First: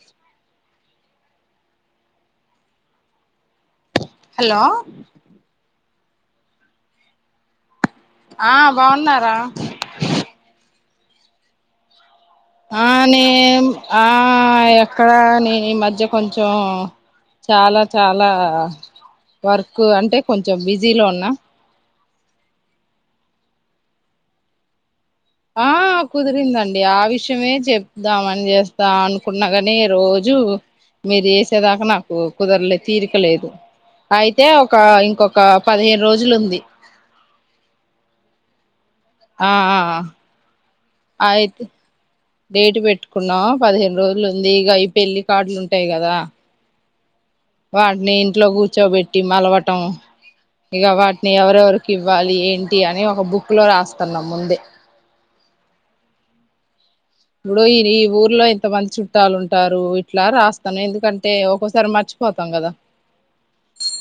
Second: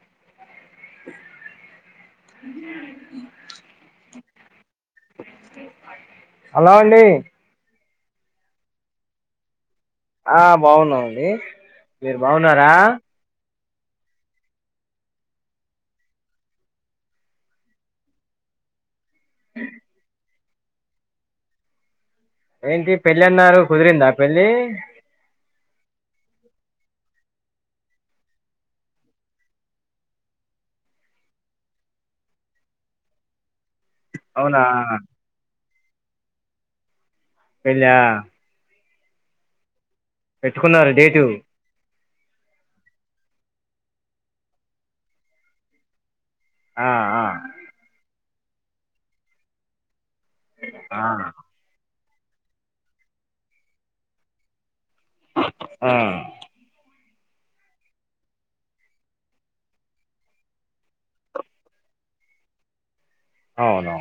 [inaudible] Hello hello అండి ఆ బావూన్నారా ఆ బావున్నామండి ఆ నే ఆ ఎక్కడ నే ఈ మధ్య కొంచం చాలా చాలా వర్క్ అంటే కొంచెం బిజీలో ఉన్నా ఏంటి పెళ్ళి అన్నారు కుదిరిందా పెళ్ళి ఆ కుదిరిందండి ఆ విషయమే చెప్దామని చేస్తా అనుకున్నా కాని రో జు మీరు చేసేదాకా నాకు కుదరలే తీరికలేదు. అయితే అవునా ఒక ఇంకొక పదిహేను రోజులుంది. పెళ్ళా ఆ ఆ పెట్టుకున్నారా డేటు. డేట్ పెట్టుకున్నాం పదిహేను రోజులు ఉంది ఇగా ఈ పెళ్లి కార్డులు ఉంటాయి కదా ఆ ఆ వాటిని ఇంట్లో కూర్చోబెట్టి మలవటం ఇగ ఆ వాటిని ఎవరెవరి కివ్వాలి ఏంటి అని ఒక బుక్ లో రాస్తున్నాం ముందే ఆ ఇప్పుడు ఈ ఈ ఊర్లో ఇంతమంది చుట్టాలు ఉంటారు. ఇట్లా రాస్తాను ఎందుకంటే ఒక్కోసారి మర్చి పోతాం కదా అవును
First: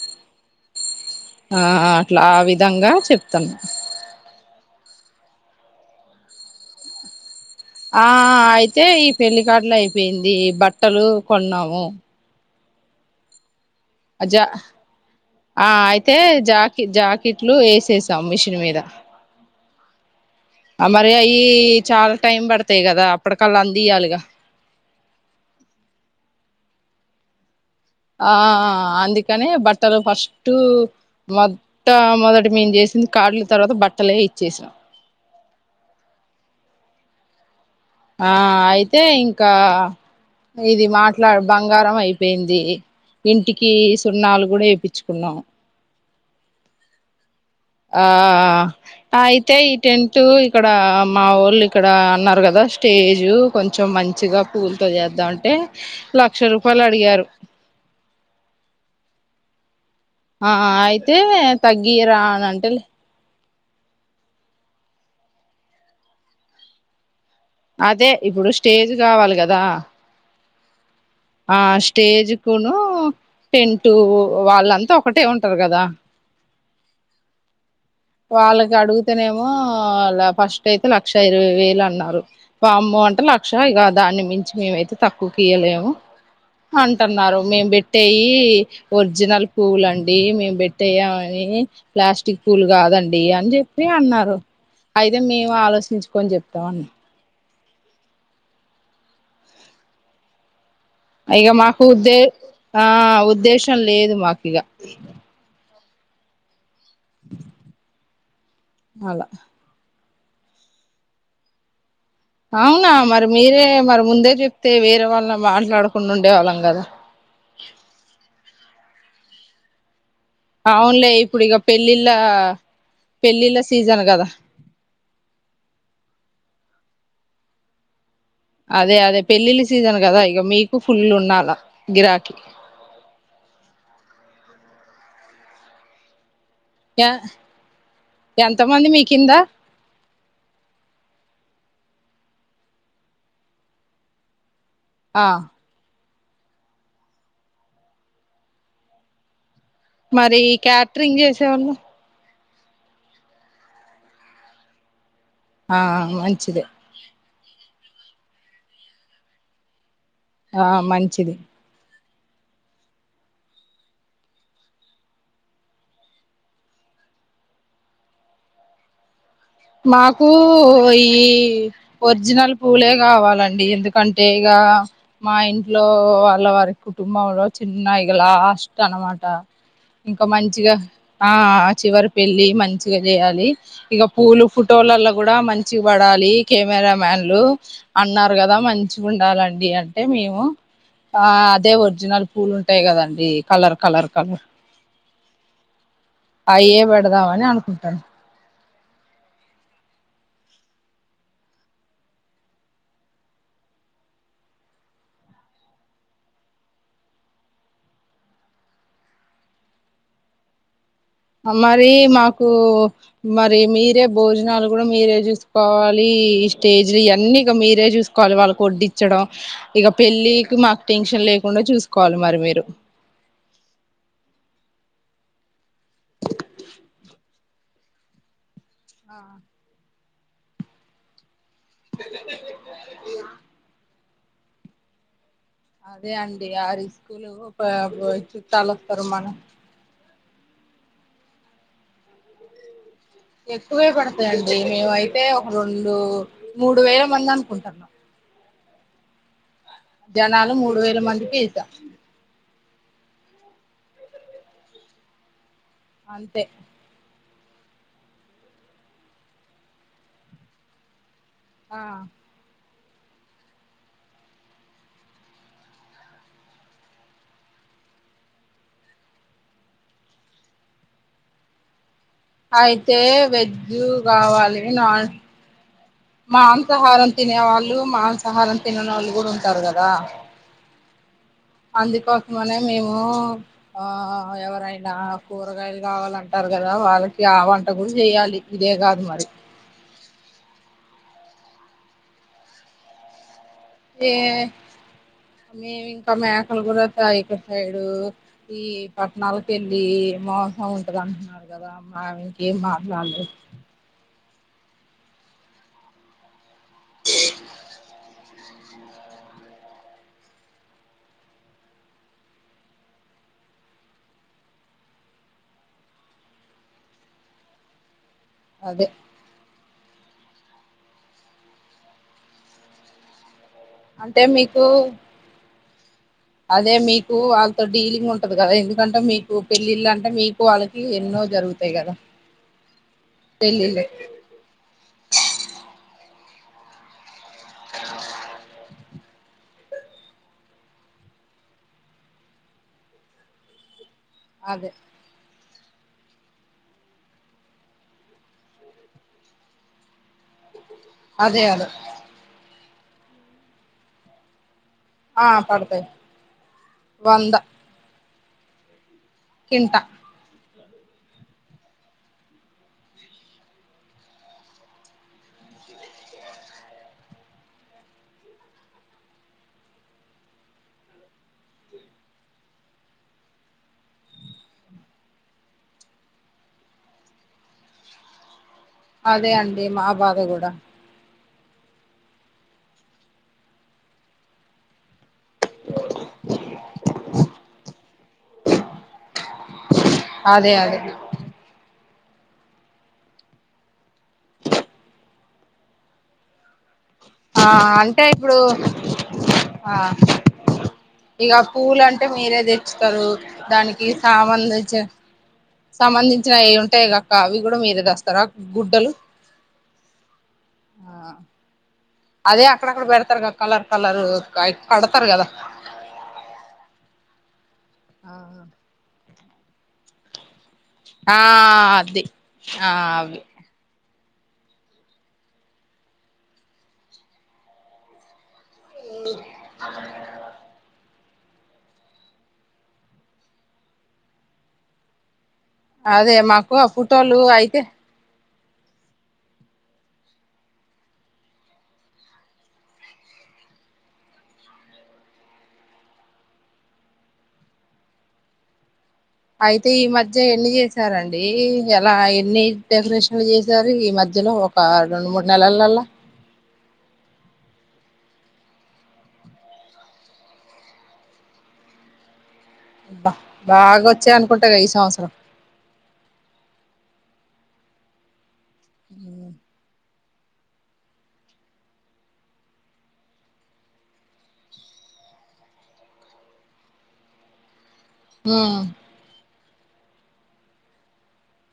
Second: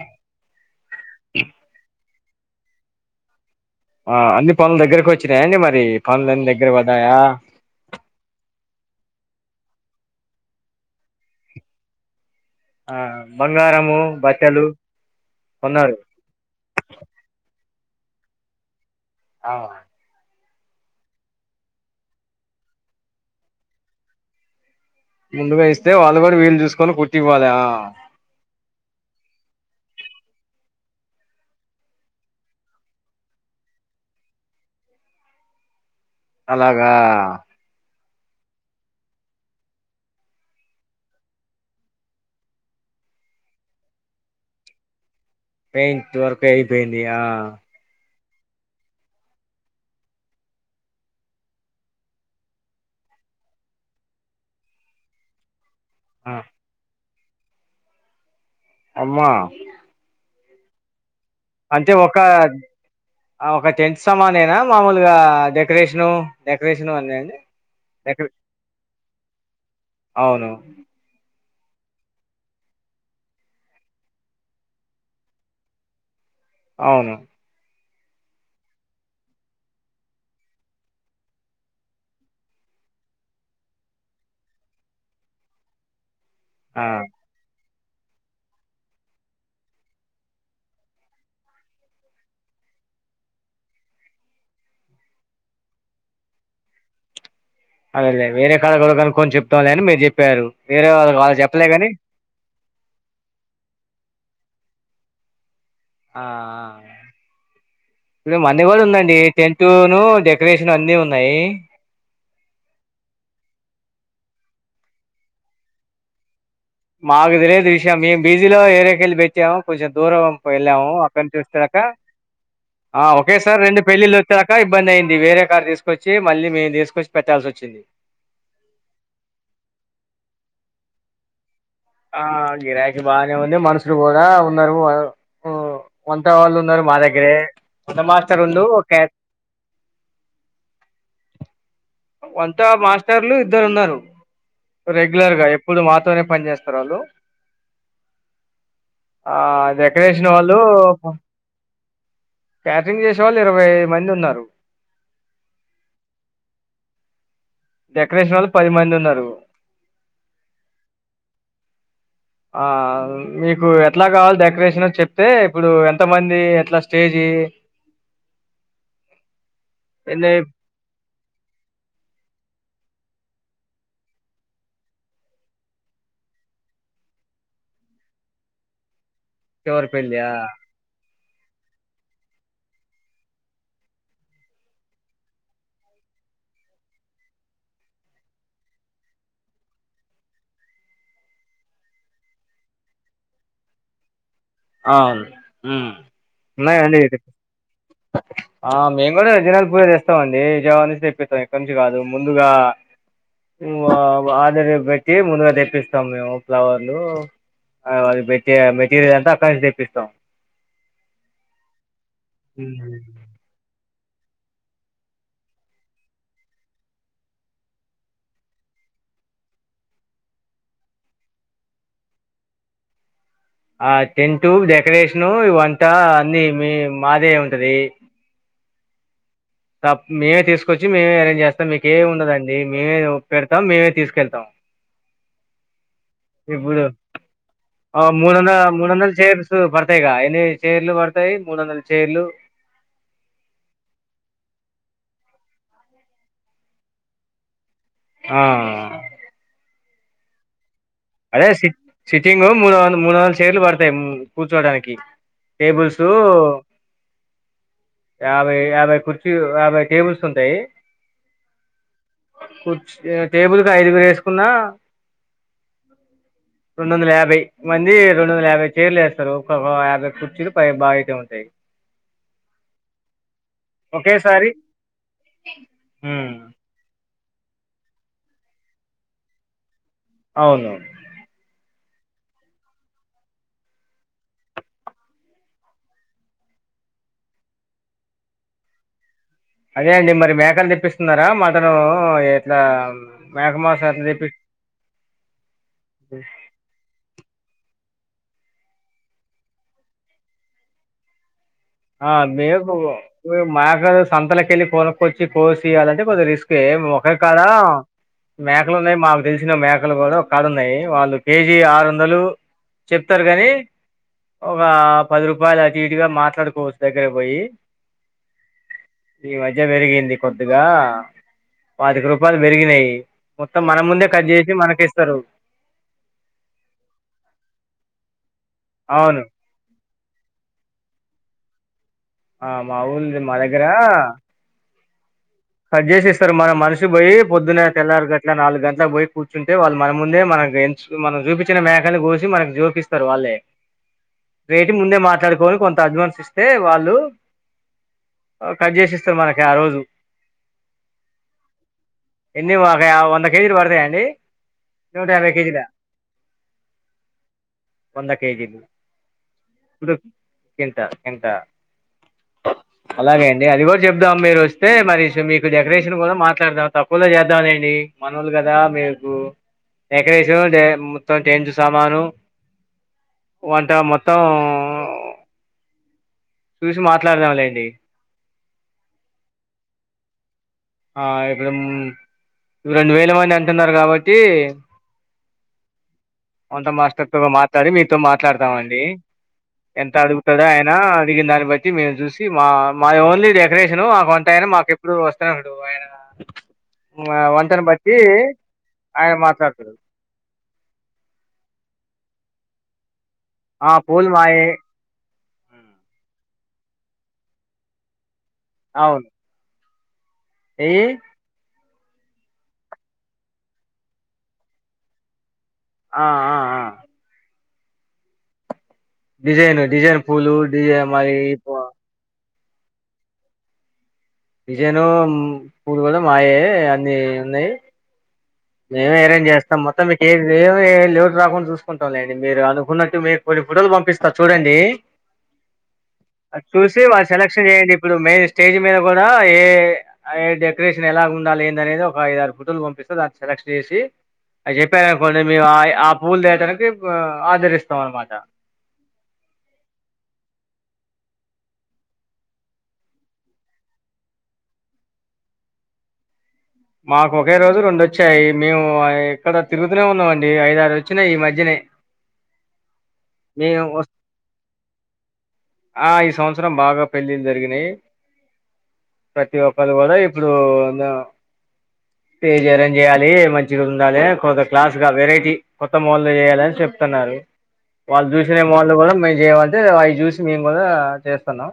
ఆ అట్లా ఆ విధంగా చెప్తున్నా ఆ అన్ని పనులు దగ్గరకి వచ్చినాయాండి మరి పనులు అన్ని దగ్గర పడ్డాయా. ఆ ఆ అయితే ఈ పెళ్లికార్డులు అయిపోయింది బట్టలు కొన్నాము. ఆ ప అజా ఆ కొన్నారు అయితే జాకీ జాకెట్లు ఏస్ చేసాం మిషన్ మీద అవున ఆ మరి అయి చాలా టైం పడతాయి కదా అప్పటికల్లా అందియాలిగా ముందుగా ఇస్తే వాళ్ళు కూడా వీళ్ళు చూసుకొని కుట్టివ్వాలే ఆ ఆఆఆ అందుకనే బట్టలు ఫస్టు మొట్ట మొదటి మేము చేసింది కార్డ్లు తర్వాత బట్టలే ఇచ్చేసినాం. అలాగా ఆ అయితే ఇంకా ఇది మాట్లా బంగారం అయిపోయింది. ఇంటికి సున్నాలు కూడా ఏప్పిచ్చుకున్నాం. పెయింట్ వర్క్ అయిపోయింది ఇగా ఆఆఆ అయితే ఈ టెంటు ఇక్కడ మా వోళ్ళు ఇక్కడ అన్నారు కదా స్టేజు కొంచెం మంచిగా పూలతో చేద్దామంటే ఆ లక్ష రూపాయలు అడిగారు. అమ్మా ఆఆ అయితే అంటే తగ్గియరా ఒక అని అంటే లే ఆ ఒక టెంట్ సామానేనా మామూలుగా డెకరేషను డెకరేషన్ అన్ని ఆ అండి. అదే ఇప్పుడు స్టేజ్ కావాలి కదా. అవును ఆ స్టేజ్‌కును టెంటు వాళ్ళంతా ఒకటే ఉంటారు కదా. అవును వాళ్ళకి అడుగుతేనేమో ఫస్ట్ అయితే లక్ష ఇరవై వేలు అన్నారు వామ్మో అంటే లక్ష ఇక దాన్ని మించి మేమైతే తక్కువకియలేము ఆ అంటన్నారు మేం పెట్టేయి ఒరిజినల్ పూలు అండి. మేము పెట్టేయి అని ప్లాస్టిక్ పూల్ గాదండి అని చెప్పి అన్నారు అయితే మేము ఆలోచించుకొని జెప్తాం అన్న అదేలే వేరేకాడ కూడా కనుకొని చెప్తాంలే అని మీరు చెప్పారు వేరే వాళ్ళకి వాళ్ళు ఇక చెప్పలే మాకు గాని. ఉద్దే ఆ ఉద్దేశం లేదు మాకిగా. ఆఆ ఇప్పుడు మన్ని కూడా ఉందండి అలా టెంటట్ను డెకరేషన్ అన్ని ఉన్నాయి. అవునా మరి మీరే మరి ముందే చెప్తే వేరే వాళ్ళ మాట్లాడకుండా ఉండేవాళ్ళం కదా మాకు తెలిదు విషయం మేము బీజీలో ఏరేక వెళ్ళి పెట్టాము కొంచెం దూరం ఓప్ ఏళ్ళాము అవునులే అక్కడ నుంచి ఇప్పుడు ఇక వచ్చినకా పెళ్ళిళ్ళ ఆ పెళ్ళిళ్ళ ఒకేసారి రెండు సీజన్ పెళ్ళిళ్ళ కదా వచ్చాక ఇబ్బంది అయింది వేరే కారు తీసుకొచ్చి మళ్ళీ మేము తీసుకొచ్చి పెట్టాల్సి వచ్చింది అదే అదే పెళ్ళిళ్ళ సీజన్ కదా ఇగా మీకు ఫుల్ ఉన్నాలా ఆ గిరాకి బానే ఉంది మనసుర్ పోదా ఉన్నర్ ఉ తో వాళ్ళు ఉన్నారు మా దగ్గరే ఉన్న మాస్టర్ ఎంత ఉండు మంది మీ క్యాష్ కిందా అంతా మాస్టర్లు ఇద్దరు ఉన్నారు ఆ రెగ్యులర్గా ఎప్పుడు మాత్రం పని చేస్తరు వాళ్ళు ఆ డెకరేషన్ మరి వాళ్ళు క్యాటరింగ్ చేసేవాళ్ళు క్యాటరింగ్ జేసే వాళ్ళు ఇరవై ఐ మంది ఉన్నారు ఆ మంచిదే డెక్రేషన్ ఒళ్ళు పది మంది ఉన్నారు ఆ మంచిది ఆ మీకూ ఎట్లా కావాలి డెక్రేషను చెప్తే ఇప్పుడు ఎంత మంది ఎట్లా స్టేజీ మాకు ఎన్ని ఈ ఒరిజినల్ పూలే కావాలి అండి ఎందుకంటే ఇగ మా ఇంట్లో వాళ్ళ వారి కుటుంబంలో చిన్న ఇలా ఆస్ట్ అనమాట చివరి పెళ్ళి ఇంకా మంచిగా ఆ చివరి ఆ చివరి పెళ్లి మంచిగా చేయాలి ఇగా పూలు ఫోటోలలో గూడా మంచిగ్ వడాలి కెమెరా మ్యాన్లు అన్నారు కదా మంచి ఉండాలండి అంటే మేము ఆ అదే ఒరిజినల్ పూలు ఉంటాయి కదండి కలర్ కలర్ కలర్ ఆన్ ఉమ్ అయే ఉన్నాయండి పెడదామని అనుకుంటాను ఆ మేము కూడా జనాల పూజ చేస్తాంమండి విజయవాడ నుంచి తెప్పిస్తాం ఎక్కడి నుంచి కాదు ముందుగా మ్ ఆడర్ పెట్టి ముందుగా తెప్పిస్తాం మేము ఫ్లవర్లు అది మె మెటీరియల్ అంతా అక్కడి నుంచి దేప్పిస్తాం. మరి మాకు మరి మీరే భోజనాలు కూడా మీరే చూసుకోవాలి ఈ స్టేజ్ ఇవన్నీ ఇక మీరే చూసుకోవాలి వాళ్ళకి ఒడ్డించడం ఇగ పెళ్ళికి మాకు టెన్షన్ లేకుండా చూసుకోవాలి మరి మీరు ఆ టెంటు డెకరేషను వంట అన్ని మీ మాదే ఉంటది ఆ తప్ మేమే తీసుకొచ్చి మే అరేంజ్ చేస్తాం మీకేముండదండి మేమే పెడతాం మే తీసుకు చేద్దాం అదే అండి ఆరి స్కూలు ఆ మూడు వందల చుట్టాలు వస్తారు మనం చేరులు పడతాయి మూడు వందల చేర్లు ఎక్కువే కొడతాయండి. మేము అయితే ఒక రెండు మూడు వేల మంది అనుకుంటున్నాం. ఆఆ జనాలు మూడు వే అదే సిట్, సిట్టింగు మూడు వంద మూడు వందల చేర్లు పడతాయ్ ఉమ్ కూర్చోడానికి టేబుల్ సో అంతే యాభై యాభై కుర్చీల్, యాభై టేబుల్స్ ఉంటాయ్. ఆ క్చే టేబుల్కి ఐదుగురు ఏసుకున్నా రెండు వందల యాభై మంది, రెండు వందల యాభై చైర్లు ఏస్తారు. ఒకొక్క యాభై కుర్చీలు పై బాగైతే ఉంటాయ్. అ అయితే వేజు ఒకేసారి గావాలే నాన్ ఉమ్, మాంసాహారం తినే వాళ్ళు మాంసాహారం తిన్నానోళ్లు గూడా ఉంటారు గదా. అవును అందుకోసమనే మేము ఆ ఎవరైనా కూరగాయలు గవాలంటారు గాద్. రా వాళ్ళకి ఆ వంట కూడా జేయాలి ఇదే గాదు మరి అదే అండి. మరి మేకన్ తెప్పిస్తున్నారా మటన్ ఉహ్ ఉహ్ ఏట్లా ఏ మేవింకా మేకలు గూడా తైపే హైడు ఈ పట్టణాల కేళ్ళి మోసం ఉంటది అంటున్నారు. కదా ఆ మేము ఇంకేం మీకు మాట్లాడలేదు కూ మాక్ అదే సంతలకెళ్ళి కొనుకొచ్చి కోసి ఇయాలంటే కొద్ది రిస్ ఫేమ్ ఒకే కాడా మేకలున్నాయ్. మాకు తెలచ్చిన మేకలు గూడా ఒక్ కాడ ఉన్నాయ్ వాళ్ళు కేజీ ఆరోందాలు. చెప్తారు గాని ఒక పది రూపాయలు అటిటుగా మాట్లాడుక్ కోచ్ దగ్గరగ్ బోయి అదే ఇగా వేరిగింది కొద్దుగా, పాతిక రూపాలు వేరిగినయ్. మొత్తం మన ముందే అంటే కడ్ జేచి మీకు మనకేస్తారు. అదే మీకు వాళ్ళతో డీలింగ్ ఉంటది గదా, ఎందుకంటే అవును మీకు పెళ్ళిల్ అన్ అంటే మీకు వాళ్ళకి ఎన్నో జరుగుతాయ్ గదా. ఆ మా ఊల్ మా దగ్గరా కాడ్ జేస్ ఏస్తరు. మన మనిషి బోయ్, పొద్దున్న తెల్లరు గట్లా, నాలుగు గంట్లా బోయి కూర్చుంటే వాళ్ళు మన ముందే మన తన్ రేంజ్షుకు మనం జూపించిన మేకలు గోసి మనకి జోకిస్తారు వాళ్ళే. అదే రేటి ముందే మాట్లాడుకొన్ కొన్ తడ్వాన్స్ ఇస్తే వాళ్ళు ఆ కాడ్ జేసిస్తారు మనకి ఆ రోజు అదే అదో రేయా వంద కేజీలు వడతాయండి. నూట ఆ యాభై కేజీలా. పడతాయి వంద కింటా అలాగే అండి అది గూడ్ జేబద్ధం మీరు వస్తే స్మరిషు మీకు డెకరేషన్ గూడ మాట్లాడదాం తక్కువలో చేద్దాంలెండి. మనోళ్లు గదా మీకు ఎక్కరేషు జే మొత్తం టెంటు సామాను. వంట మొత్తం ఊహో చూసి మాట్లాడదాంలేండి. అదే అండి మా బాధ గూడా ఆ ఇప్పుడూమ్ రెండు వేల మంది అంటున్నారు గావట్టి వంట మాస్టర్థో మాట్లాడి మీతో మాట్లాడుతావండి. ఎంత అడుగుతాడో అదే ఆయన అదే అడిగిన దాన్ని బట్టి మీరు జూస్ మా, మాది ఓన్లీ డెకరేషను మాకు వంటయన మాకేప్పుడు వస్తనే ఉంటాడు. ఆయన ఇంగ ఆ వంటని బట్టి అంటే ఇప్పుడు ఆయన మాట్లాడ్తాడు. ఇగ పూలు అంటే మీరే తెచ్చుతారు. ఆ దానికి పూలు మాయే సంబంధిచిన సంబంధించిన ఏ. ఉంటాయి గాక్క అవి కూడా మీరే దెస్తారా గుడ్డలు. అవును ఏయి ఆ అదే అక్కడక్కడ పెడతార్గా కలర్ కలర్ ఆయి కడతారు కదా. ఆ ఆ ఆ ఆ ఆ డిజైన్, డిజైన్ పూలు డిజై మరి ఆ అది ఆ అవి. డిజైను, పూలు కూడా మాయే అన్ని ఉన్నాయి. మేమే అరేంజ్ చేస్తాం మొత్తం మీకు ఏ ఏ [unintelligible] లే రాకుండా చూసుకుంటాంలేండి. మీరు అనుకున్నట్టు మీకు కొన్ని ఫుటోలు పంపిస్తా చూడండి. అదే అది మాకు ఆ చూసి మా ఫోటోలు సెలక్ష అయితే చేయండి ఇప్పుడు మెయిన్. స్టేజ్ మీద కూడా ఏ, ఏ డెకరేషన్ ఎలాగుండాలి ఏందనేది ఒక ఐదు, ఆరు ఫోటోలు పంపిస్తా దాని. సెలెక్ట్ చేసి అది చెప్పార అనుకోండి. మేము ఆయ ఆ పూలు తేటానికి ఆడరిస్తాం అనమాట. అయితే ఈ మధ్య ఎన్ని చేసారండి? ఎలా, ఎన్ని డెకరేషన్లు చేసారు ఈ మధ్. ధ్యలో ఒక రెండు, మూడు నెలలల్లా. అ మాకు ఒకే రోజు రెండు వచ్చాయి. మేము ఇక్కడ తిరుగుతూనే ఉన్నామండి ఐద, ఆరు వచ్చినాయి ఈ మధ్యనే. బా మేం బాగా వస్ వచ్చాయి అనుకుంటా ఈ సంవత్సరం ఆ ఈ సంవత్సరం బాగా. పెళ్లిళ్లు జరిగినాయి, ప్రతి ఒక్కరు కూడా ఇప్పుడు. [unintelligible] స్టేజి అరేంజ్ చేయాలి, మంచిగా ఉండాలే కొందరు క్లాస్ గా వెరైటీ కొత్త మాలు చేయాలని చెప్తున్నారు. వాళ్ళు చూసిన ఉమ్ మాళ్ళు కూడా మేం చేయమంటే, అవి చూసి మేము కూడా చేస్తన్నాం.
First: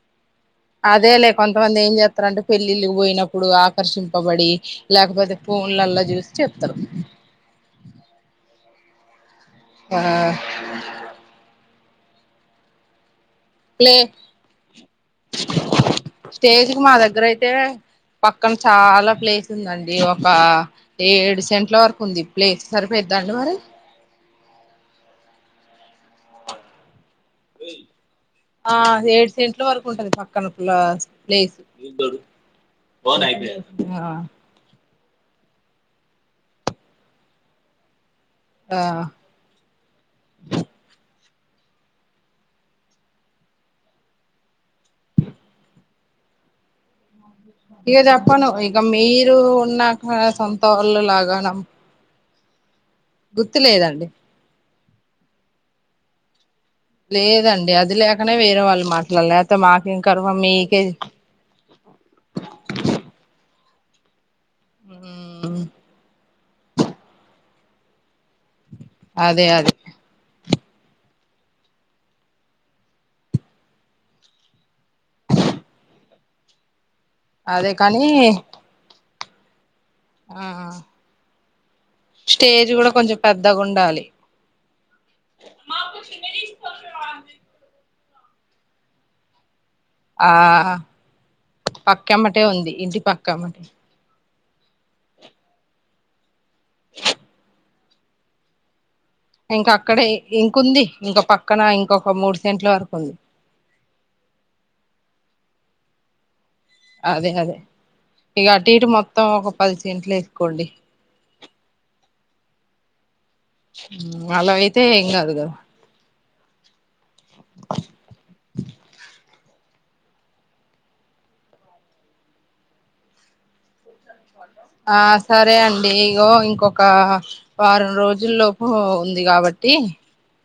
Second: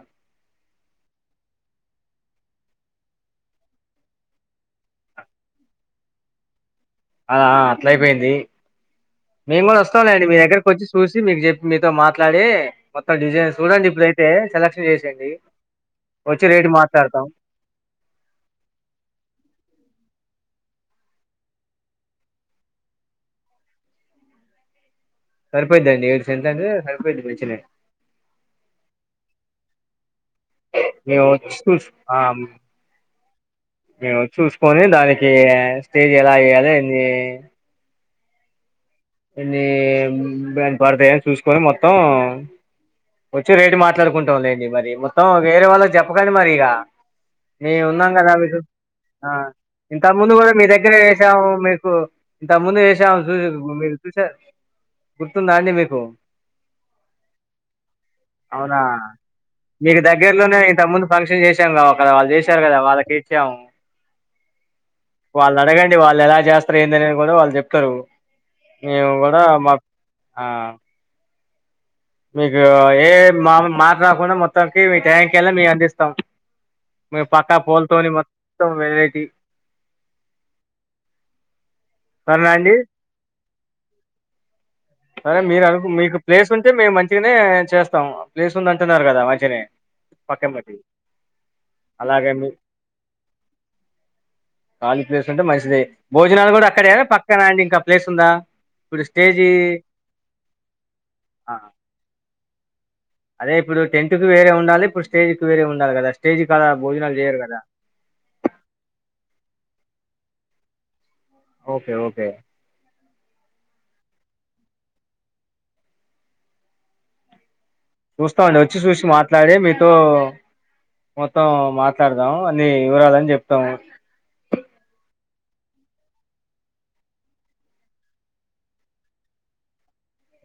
అదేలే కొంతమంది ఏం చేస్తారంటే పెళ్ళిళ్ళకి, పోయినప్పుడు ఆకర్షింపబడి లేకపోతే, పో ఫోన్లల్లా జూసి చెప్తారు. మేం కూడా ఆ వస్తాంలేండి, మీ దగ్గరకోచ్చి చూసి మీకు చెప్పి మీతో మాట్లాడి. కొ త్త డిజైస్ చూడండి ప్లే ఇప్పుడైతే సెలెక్స్ చేసేయండి. వచ్చి స్టేజ్ రేటు కు మా దగ్గర మాట్లాడతాం అయితే, పక్కన చాలా ప్లేస్ ఉందండి. ఒ క్క ఏడు సెంట్ల వరకు ఉంది. ప్లేస్ సరిపోద్దా అండి మరి. సర్పోద్దాండి ఏడు సెంట్ల అంటే సరి. ఆ ఏడు సెంట్ల వరకు ఉంటది ప. కన్పుల మేము వచ్చి ప్లేస్ చూస్ ఆ ఆ. స్టే స్టేజ్ ఎలా వేయాలా ఏంది? ఆ ఎన్ని బ [unintelligible] పడతాయని చూసుకొని మొత్తం. వచ్చి రేటు మాట్లాడుకుంటాంలేండి, మరి మొత్తం వేరే వాళ్లకి చెప్పకండి మరి ఇగ. మేం ఇక ఉన్నాం కదా చెప్పను మీకు, ఇక ఆ మీరు ఇంతకు ఉన్నాక ముందు కూడా సొంత మీ దగ్గర వాళ్ళు లాగా వేసాము నమ్ మీకు. ఇంత ముందు వేసాము చూస్ [unintelligible] మీరు. గుర్తులేదండి చూసా గుర్తుందా అండి మీకు. లేదండి అది లేకనే వేరే, అవునా వాళ్ళు మాట్లాల్యా లతే మాకేం కర్మ మీకే. అక్కడ వాళ్ళు చేశారు కదా వాళ్ళకి ఇచ్చాము వాళ్ళు మ్మ్ అడగండి వాళ్ళు ఎలా చేస్తారు ఏందని కూడా వాళ్ళు చెప్తారు నేము కూడా అదే అదే మక్ ఆ మీకు ఏ మా మాట్ రాకుండా మొత్తాంనికి మీ ట్యాంక్ళ మము అందిస్తాం మీ పక్కా అదే పూలతో కానీ మొత్తం వెరైటీ ఆ సరేనా స్టేజ్ అండి కూడా కొంచెం పెద్దగా ఉండాలి సరే మీరు అను మీకు ప్లేస్ ఉంటే మేము మంచిగానే చేస్తాం ప్లేస్ ఉంది అంటున్నారు కదా మంచిగానే ఆ పక్కన పెట్టి అలాగే మీ పక్కమ్మటే ఉంది ఇంటి పక్క అమ్మటి ఖాళీ ప్లేస్లు అంటే మంచిదే భోజనాలు కూడా అక్కడ కదా పక్కన అండి ఇంకా ప్లేస్ ఉందా ఇప్పుడు స్టేజీ అక్కడ ఇంకంది ఇంకా ఆ, పక్కన ఇంకొక మూడు సెంట్ల వరకు ఉంది అదే ఇప్పుడు టెంట్ కు వేరేండాలి ఇప్పుడు స్టేజ కు వేరే ఉండి కదా స్టేజి అదే అదే ఇగ అటు ఇటు మొత్తం ఒక పది సెంట్లు వేసుకోండి ఓకే ఓకే అలా అయితే ఏం కాదు కదా చూస్తామండి వచ్చి చూసి మాట్లాడే మీతో మొత్తం మాట్లాడదాం అన్ని వివరాలని చెప్తాము ఆ స సరే అండి ఇగో ఇంకొక వారం రోజుల లోపు ఉంది కాబట్టి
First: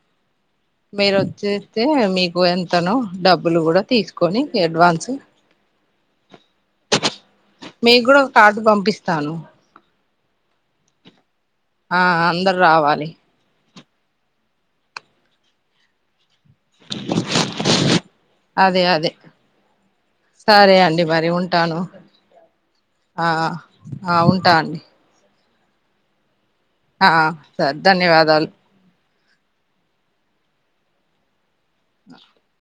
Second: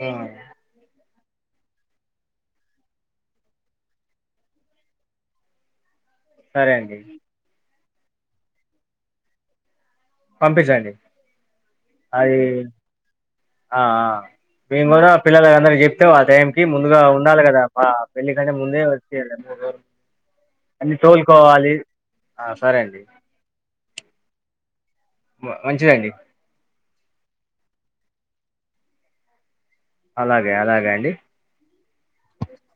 ఆ మీరు వచ్చేస్తే మీకు ఎంతనో డబ్బులు కూడా తీసుకొని అడ్వాన్స్ సరే అండి మీ కూడా ఒక కార్డు పంపిస్తాను పంపించండి ఆ అది అందరు రావాలి ఆ ఆ మేము కూడా పిల్లల అందరికి చెప్తే వా టైం కి ముందుగా ఉండాలి కదా ప పెళ్లి కంటే అదే ముందే అదే వచ్చి మూడు రోజులు సరే అన్ని అండి మరి తోలుకోవాలి ఉంటాను ఆ, సరే అండి ఆ ఆ ఉంటా అండి మా మంచిదండి ఆ సర్ ధన్యవాదాలు అలాగే అలాగే అండి నా